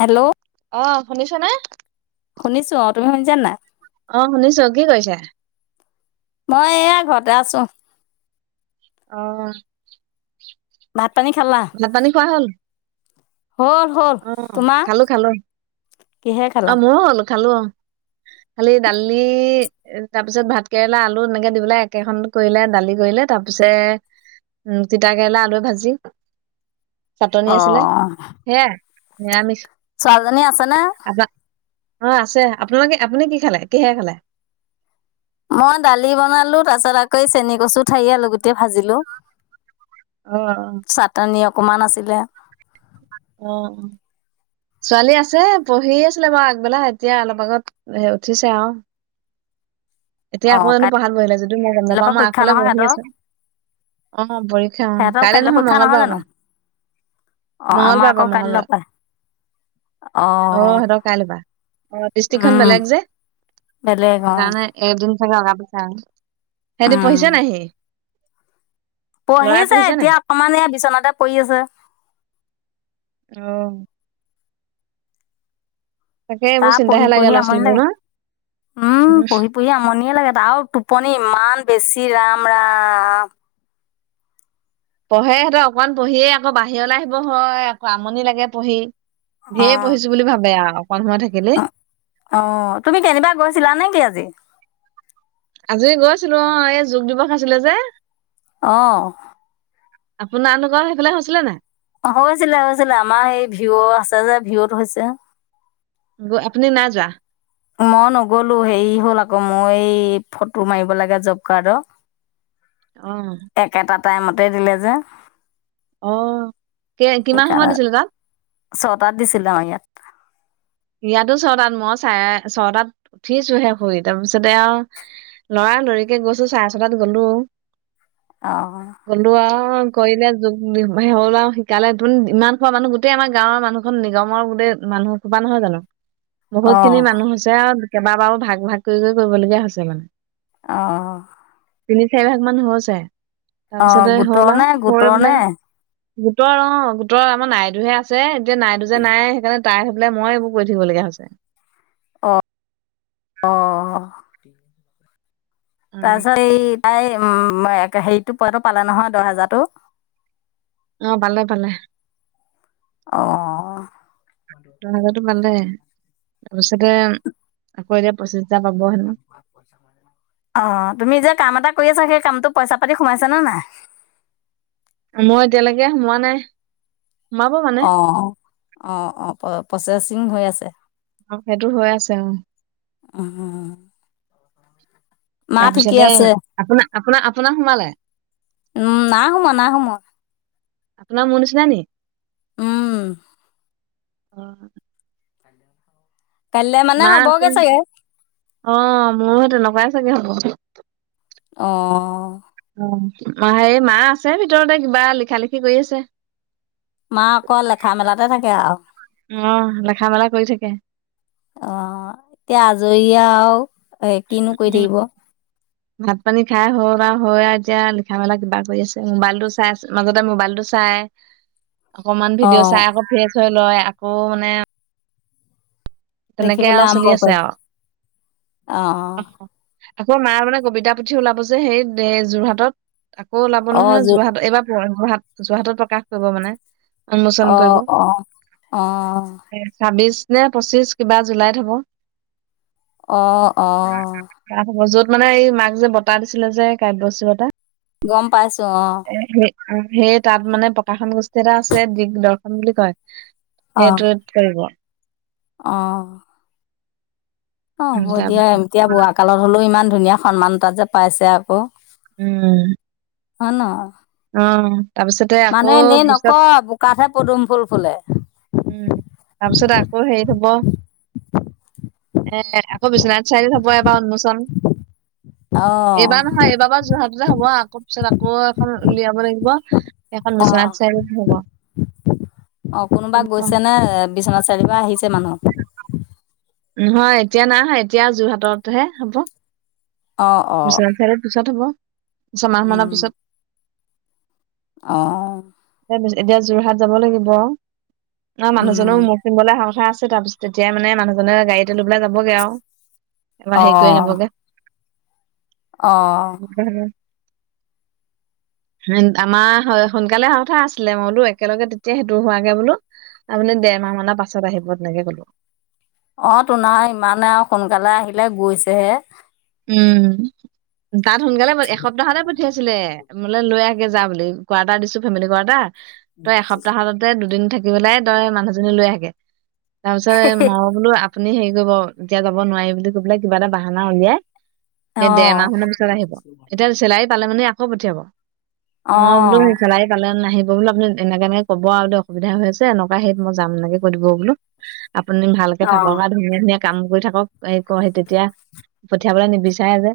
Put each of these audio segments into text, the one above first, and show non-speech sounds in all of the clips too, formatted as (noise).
Hello. অ', শুনিছ' নে? শুনিছো অ', তুমি শুনিছা নাই? অ', শুনিছো কি কৰিছা? মই এয়া ঘৰতে আছো। অ'। মাত ভাত পানী খোৱা হ'ল। হ'ল হ'ল অ', তোমাৰ খালো, খালো কিহে খালা আৰু মইয় অলপ খালো অ', খালি দালি তাৰ পিছত ভাত কেৰেলা, আলু এনেকে দি পেলাই একেখন কৰিলে দালি কৰিলে তাৰ পিছ উম, তিতা কেৰেলা আলু ভাজি। চাটনি অ আছিলে সেয়া। নিৰামিষ ছোৱালীজনি আছেনে? আপনা অ', আছে আপোনালোকে আপুনি কি খালে, কিহে খালে? মই দালি বনালো তাৰ পাছত আকৌ চেনি কচু ঠাৰি আলু গোটেই ভাজিলো। অ'। কমা নাছিলে। অ', ছোৱালী আছে পঢ়ি আছিলে বাৰু আগবেলা এতিয়া অলপ আগত উঠিছে আৰু। এতিয়া অ আকৌ জানো পাহ বহিলে যদিও মই গম কাইলৈৰ নাপাওঁ পৰা মই পৰীক্ষা আগফালে নহয় বহি সিহঁতৰ আছো অ', পৰীক্ষা অ', সিহঁতৰ কাইলে কাইলৈ নহয় পৰীক্ষা মংগলবাৰ জানো পা অ আমাৰ মংগলবাৰ আকৌ পৰা কাইলৈ মংগলবাৰ পৰা অ', সিহতৰ কাই বা অ', ডিষ্ট্ৰিক্খন উম বেলেগ যে বেলেগ সেইটো অ কাৰণে (unintelligible) অগা পিছা সিহঁতে উম পঢ়িছে নেহি পঢ়িছে নাই এতিয়া অকমান এয়া বিচনাতে পৰি আছে। অ'। তাকে এইবোৰ তাৰ চিন্তাহে পঢ়ি, লাগে পঢ়ি ল'ৰা আমনি ছোৱালীবোৰ লাগে ন উম, উম পঢ়ি, পঢ়ি আমনিয়ে লাগে তাৰ টোপনি ইমান বেছি ৰাম, ৰাম। পঢ়ে সিহঁতৰ অকমান পঢ়িয়ে আকৌ বাহিৰলৈ আহিব হয় আকৌ আমনি লাগে পঢ়ি। অ ঢেৰ পঢ়িছো বুলি ভাবে আৰু। অকন সময় থাকিলে অ', অঁ তুমি কেনিবা গৈছিলা নেকি, আজি? আজি গৈ আছিলো অঁ, এই যোগ দিৱস আছিলে যে। অঁ। আপোনাৰনুৱ সেইফালে হৈছিলে নাই? হৈছিলে হৈছিলে, আমাৰ এই ভিউ আছে যে, ভিউুত হৈছে। আপুনি নায় যোৱা? মই নগলো, হেৰি হ'ল আকৌ মই এই ফটো মাৰিব লাগে জব কাৰ্ডৰ। আহ। একেটা টাইমতে দিলে যে। আঁ, কি কিমান সময়ত সেইকাৰণে দিছিলো তাত? ছটাত দিছিলে আমাৰ ইয়াত ইয়াতো চটাত, মই চাৰে ছটাত উঠিছো শে শুই, তাৰ পিছতে আৰু, লৰা লৰিকে গৈছো চাৰে চটাত গলো অঁহ। অঁ কৰিলে যোগ হে হল আৰু শিকালে তে ইমান খোৱা মানুহ গোটেই আমাৰ গাঁৱৰ মানুহ খন নিগমৰ গোটেই মানুহ কা নহয় জানো। অ বহুত খিনি মানুহ হৈছে আৰু কেইবাবাৰো ভাগ ভাগ কৰি কৰি কৰিবলগীয়া হৈছে মানে। অঁ। তিনি চাৰি ভাগ মান হৈছে। অঁ, তাৰপিছতে হ'ল গোটৰ আৰু নে, হৈ গোটৰ নে? পেলাই গোটৰ অঁ, গোটৰ আমাৰ নাইদোহে আছে এতিয়া নাই দু যে নাই, সেইকাৰণে পাই বোলে মই এইবোৰ কৰি থাকিব লগগীয়া হৈছে। অঁ, অঁহ। (inaudible) উম, তাৰছত এই প্ৰায় উ'ম, হেৰিতটো পোৱটো পালে নহয়, দহ হেজাৰতো? অঁ, পালে পালে। অঁ। (inaudible) তাৰিছতে, আকৌ এতিয়া পচি অঁ, তুমি যে কাম এটা কৰি আছা, সেই কামটো পইচা পাতি সোমাইছ নে নাই? মই এতিয়ালৈকে সোমোৱা নাই সোমাব মানে অঁ, অঁ-অঁ' প্ৰচেচিং হৈ আছে সেইটো হৈ আছে, অঁ। আঁহ। তাৰপিছতে আপোনাৰ আপোনাৰ আপোনাৰ সোমালে উম না সোম না সোমোৱা আপোনাৰ মনষ্নাা নিে উম অ কাইলৈ মানে মা হ'বগে চাগে অ মোৰ স তেনেকুৱাই চাগে হ'ব অ হে মা আছে ভিতৰতে কিবা লিখা লিখি কৰি আছে মা অকল লেখা মেলাতে থাকে আৰু অ লেখা মেলা কৰি থাকে আহ এতিয়া আজৰি দয়াও এ কিনো কৰিৈ উম থাকিব ভাত পানী খাই হ আৰু হৈ আৰু এতিয়া লিখা মেলা কিবা কৰি আছে মোবাইলটো চাই আছে মাজতে মোবাইলটো চাই অকনমান ভিডিঅ অঁ চাইকৌ থ আ নিশ্চয় লয় আকৌ মানে তেনেকে দেখিবলৈ আৰু চলি আৰম্ভ আছে কৰে আৰু অ আকৌ মায় মানে কবিতা পুথি ওলাব যে সেই যোৰহাটত আকৌ ওলাব অঁ নহয় জো যোৰহাট এইবাৰ যোৰহাট যোৰহাটত প্ৰকাশ কৰিব মানে উন্মোচন কৰিব আহ অ আহ ন পঁচিছ কিবা জুলাইত হ'ব অ' অ তাত হ'ব য'ত মানে এই মাক যে বতটা দিছিলে যে কাব্যশ্ৰী বতটা গম পাইছ অ সেই তাত মানে প্ৰকাশন গোষ্ঠী এটা আছে দিগদৰ্শন বুলি কয় সেইটোোৱ কৰিব আহ উম অব দিয়া তাৰপিছত এতিয়া বোৱা কালত হলেও ইমান ধুনীয়া সন্মানতা যে পাইছে আকৌ উম অ ন অ তাৰপিছতে আকৌ মানুে এনেই নক পিছত বোকাতহে পদুম ফুল ফুলে উম তাৰপিছত আকৌ হেৰিত হব এ আকৌ বিশ্বনাথ চাৰিআিত হব এবাৰ উন্মোচন অঁ এইবাৰ নহয় এইবাৰ বাৰ যোৰহাটতে হব আকৌ পিছত আকৌ এখন উলিয়াব লাগিব এখন বিশ্বনাথ অঁ চাৰিআলিত হ'ব। গৈছে নে? বিশ্বনাথ চাৰিআলিৰ পা আহিছে মানুহ। নহয় এতিয়া নাই এতিয়া যোৰহাটতহে হ'ব। অঁ অঁ (unintelligible) পিছত হ'ব ছমাহ মানৰ পিছত অ'। (unintelligible) এতিয়া যোৰহাট যাব লাগিব। নাই মানুহজনৰও মখ কিনিবলৈ অহা কথা আছে। তাৰপিছত তেতিয়া মানে মানুহজনে গাড়ীতে লৈ পেলাই যাবগে আৰু। এবাৰ হেৰি কৰি আনিবগে। অ'। হন আমাৰ সোন সোনকালে হ কথা আছিলে মই বোলো একেলগে তেতিয়া সেইটো হোৱগে বোলো আপুনি দেৰমাহ মানৰ পাছত আহিব, তেনেকে ক'লো। অ', তো নহয় ইমানে আৰু সোনকালে আহিলে গৈছেহে। উম। তাত সোনকালে প এসপ্তাহতে পঠিয়াইছিলে। মোলে লৈ আহ গে যা বুলি কোৱাৰ্টাৰ দিছো ফেমিলি কোৱাৰ্টাৰ। তই এসপ্তাহতে দুদিন থাকি থাকি পেলে তই মানুহজনী লৈ আহগে। তাৰপিছত এ ময়ো বোলো আ আপুনি হেৰি কৰিব এতিয়া যাব নোৱাৰি বুলি কৈ পেলাই কিবা এটা বাহানা উলিয়াই এই দেৰ অঁ মাহ মানৰ পিছত আহিব, এতিয়া চেলাৰী পালে মানে আকৌ পঠিয়াব। মই বোলো অঁ চেলাৰী পালে নাহিব বো আপুনি এনেকে এনেকে ক'ব আৰু অসুবিধা হৈ আছে এনেকুৱা সেই মই যাম এনেকে কৈ দিব বোলো। আপুনি ভালকে থাকক, আ, ধুনীয়া, ধুনীয়া কাম কৰি থাকক। এই কহে তেতিয়া পঠিয়াবলে নিবিচাৰে যে।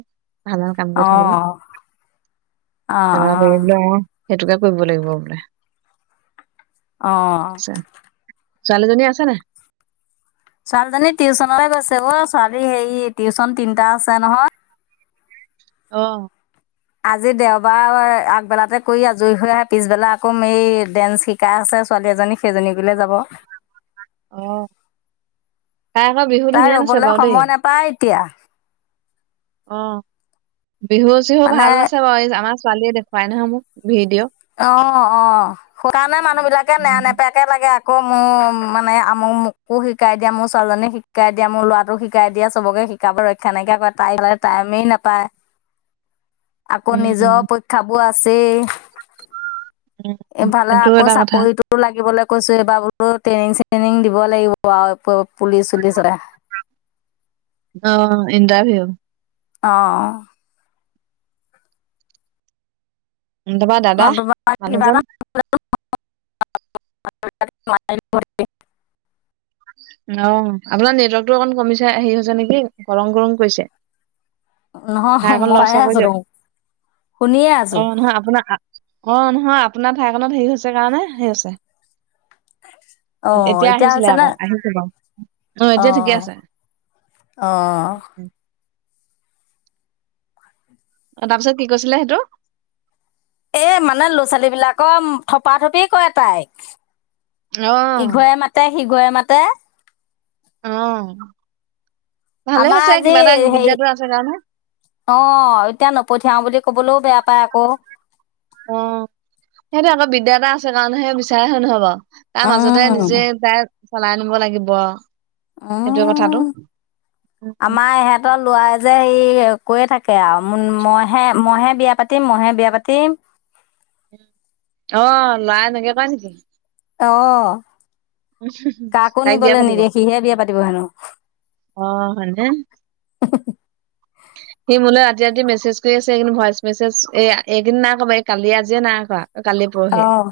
ভাল, ভাল কাম কৰি থাকিলে অঁ অঁ অঁ (unintelligible) সেইটোকে কৰিব লাগিব বোলে। অ'। আছে ছোৱালীজনী আছে নে? ছোৱালীজনী টিউচনলৈ গৈছে অ', ছোৱালী হেৰি টিউচন তিনিটা আছে নহয়। অ'। আজি দেওবাৰ আগবেলাতে কৰি আজৰি হৈ আহে পিছবেলা আকৌ এই ডেন্স শিকাই আছে ছোৱালী এজনী সেইজনীকলৈ যাব। অহ ', তাই ৰবলৈ সময় নাপায় এতিয়া। বিহু চিহু মানে ভাল নাছে বাৰু এই আমাৰ। ছোৱালীয়ে দেখুৱাই নহ মোক। ভিডিঅ'। অহ - অহ সুকাৰণে মানুহ বিলাকে নেৰা নেপেয়াকে লাগে। আকৌ মোৰ মানে আমু মোকো শিকাই দিয়া মোৰ ছোৱালীজনীক শিকাই দিয়া মোৰ লৰাটোক শিকাই দিয়া চবকে শিকাব ৰক্ষা নাইকিয়া কৰে তাই ললে টাইমেই নাপায়। আকৌ নিজৰ অহ উম, ', পক্ষাবোৰ আছে। আছে। ইফালে সেইটো আকৌ এটা কথা চাকৰিতটো লাগিবলৈ। কৈছো এইবাৰ বো ট্ৰেইনিং চেইনিং দিব লাগিব আৰু পুলিচ চুলিচৰে। আহ', ইণ্টাৰভিউ অহ ', দোবা দাদা নতুবা কিবা মানুহজন। মপ (unintelligible) অহ ', আপোনাৰ নেটৱৰ্কতটো অকমান কমিছে হেৰি হৈছে নেকি গৰম -গৰম কৰিছে। নহ ঠাই অকণ মইাই লৰচৰ কৰি আছো ৰো দিয়ক। শুনিয়ে আছো। অহ ', নহয় আপোনাৰ ঠাইখনত হেৰি হৈছে কাৰণে সেই আহ ', হৈছে। অহ ', এতিয়া আহিছে নে। আহিছো বাৰু অহ ', এতিয়া ঠিকে আছে। অঁ অহ ', তাৰপিছত কি কৈছিলে সেইটো? এ মানে ল'ৰা ছোৱালী বিলাকৰ থপা থপি কয় তাইক। অহ ', শিগয়ে মাতে উম', আমাৰ আজি হেৰি আছে কাৰণে অহ ', এতিয়া নপঠ খাওঁ বুলি ক'বলৈও বেয়া পায় আকৌ। অহ ', সেইটো আকৌ বিদ্যা এটা আছে কাৰণ সেই বিচাৰে হয় নহয় বাৰু। তাৰ মাজতে উম নিজে ত চলাই আনিব লাগিব। সেইটো কথাটো উম', উম, আমাৰ ইহতৰ লৰাই যে হেৰি কৈয় থাকে আৰু মইহে মইহে বিয়া পাতিম মইহে বিয়া পাতিম। অহ ', লৰাই নক কা নেকি অহ ', কাকো তাইক নিবলৈ নিদিয় সিহে বিয়া পাতিব হেনো। অহ ', হয়নে (inaudible) সি মোলৈ ৰাতি ৰাতি মেছেজ কৰি আছে এইকেদিন ভইচ মেছেজ এই এইকেদিন নাই কৰা এই কালিয়ে আজিয়ে নাই কৰা। কালি পৰহিয়ে অ',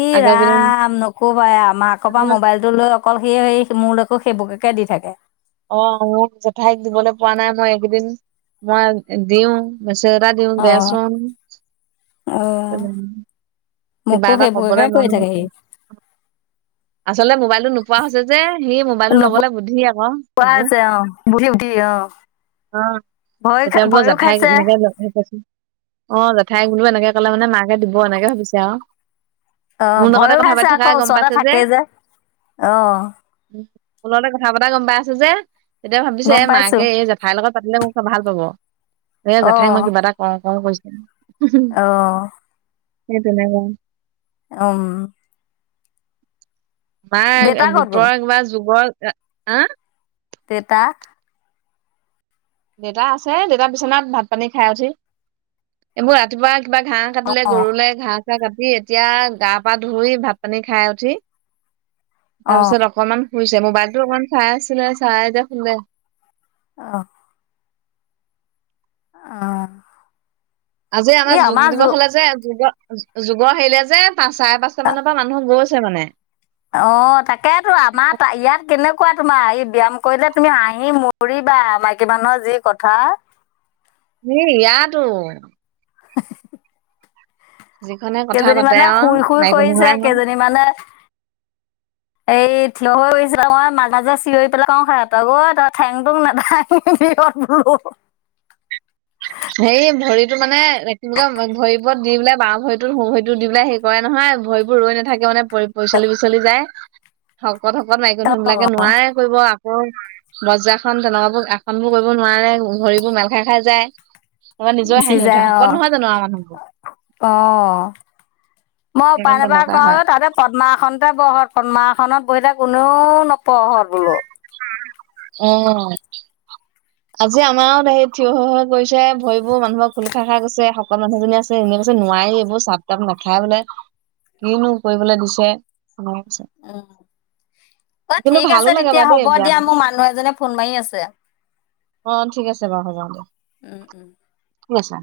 ই আগৰ কেইদিন ৰাম নক'বাই মাকৰ অ পৰা মোবাইলটো লৈ অকল সি হে মোৰ সেইবোৰকেকে দি থাকে। অ', মোক জেঠাইক দিবলৈ পোৱা নাই মই এইকেইদিন, মই দিওঁ। মেছেজ এটা দিওঁ অ', দেচোন। অ'। কিবা মোকো এটা কবলৈ সেইবোৰকে মন কৰি থাকে গৈছে সি। আচলতে মোবাইলটো নোপোৱা হৈছে যে সি মোবাইলটো ল'বলৈ নোপোৱা বুদ্ধি আকৌ সেবোৰ। হৈছে অঁ বুদ্ধি উঠি অঁ অ', ভয় খা তেতিয়া মই ভয়ো জেঠাই খাইছে এনেকেন (unintelligible) অ', জেঠাইক বোলো এনেকে ক'লে মানে মাকে দিব এনেকে ভাবিছে আৰু। অ', মোৰ লগতে ভয়ো কথা খাইছে পাতি থকা আকৌ গম ওচৰতে পাইছে থাকেই যে। অ'। মোৰ লগতে কথা পতা গম পাই আছে যে। তেতিয়া ভাবিছে এ গম পাইছো মাকে এই জেঠাইৰ লগত পাতিলে মোক ভাল পাব। এ জেঠাইক মই কিবা এটা কওঁ কওঁ কৈছ উম। অ'। সেই তেনেকোৱা। উম। মাৰ দেউতা ক'ত গ'ল গোটৰক বা যুগৰ ৰা আহ। তেতা দেউতা আছে দেউতা বিচনাত ভাত পানী খাই উঠি। এইবোৰ ৰাতিপুৱা কিবা ঘাঁহ কাটিলে অঁ গৰুলে ঘাঁহ চাহ কাটি এতিয়া গা-পা ধুই ভাত পানী খাই উঠি তাৰ অঁ পিছত অকনমান শুইছে। মোবাইল টো অকনমান চাই আছিলে চাই এতিয়া শুলে। অ। অ'। আজি আমাৰ যোগ দিৱস হলে যে যোগৰ যোগৰ হেৰিলে যে চাৰে পাঁচটা মানৰ পৰা মানুহ গৈছে ছে মানে। অঁ তাকেইেতো আমাৰ ইয়াত কেনেকা কোৱা তোমাৰ ই ব্যায়াম কৰিলে তুমি হাঁহি - হাঁহি মৰিবা, মাইকী মানুহৰ যি কথা। হেই ইয়াটো। (unintelligible) যিখনে কথা কেইজনী পাতে মানে আৰু শুই-শুই মাইকী কৰিছে, মানুহে কেইজনী মানে এই থিয় হৈ মই মাজতে চিঞৰি পেলাই কওঁ হে তগৰ তই ঠেংটো নাভাঙিবি। হেৰি ভৰিতো মানে কি বুলি কয় ভৰিবোৰত দি পেলাই বাঁ ভৰিতত শো ভৰিতো দি পেলাই হে কৰে নহয় ভৰিবোৰ ৰৈ নাথাকে মানে পিছলি পিচলি যায় (inaudible) শকত-শকত মাইকী অঁ মানুহবিলাকে নোৱাৰে কৰিব। বজ্ৰাশন তেনেকুৱাবোৰ আসন বোৰ কৰিব নোৱাৰে, ভৰিবোৰ মেল খাই- খাই যায়। তাৰপৰা নিজৰে চি হাঁহি উঠে যাই শকত অ- নহয় জানো আৰু মানুহবোৰ অ, মই উপায় সেইকাৰণে নাপাই তেনেকুৱা কওঁ হয় আৰু তাতে পদ্মাসনতে বহক, পদ্মাসনত বহিলে কোনেও ন পহ বলো। অঁ আজি আমাৰো হেৰি থিয় হৈ-হৈ গৈছে, ভৰিবোৰ মানুহৰ খোল খাই - খাই গৈছে মানুহজনী আছে এনে কৈছে নোৱাৰে এইবোৰ চাব তাৰপা নাখাই বোলে, কিনো কৰিবলে দিছে। তেনেকে কৈছে উম, অ' কিন্তু ঠিক ভালো আছে লাগে তেতিয়া বাৰু হ'ব দেই ব্যায়াম দিয়া মোৰ মানুহ এজনে ফোন মাৰি আছে। অঁ ঠিক আছে বাৰু হ'ব দিয়া। উম উম। ঠিক আছে।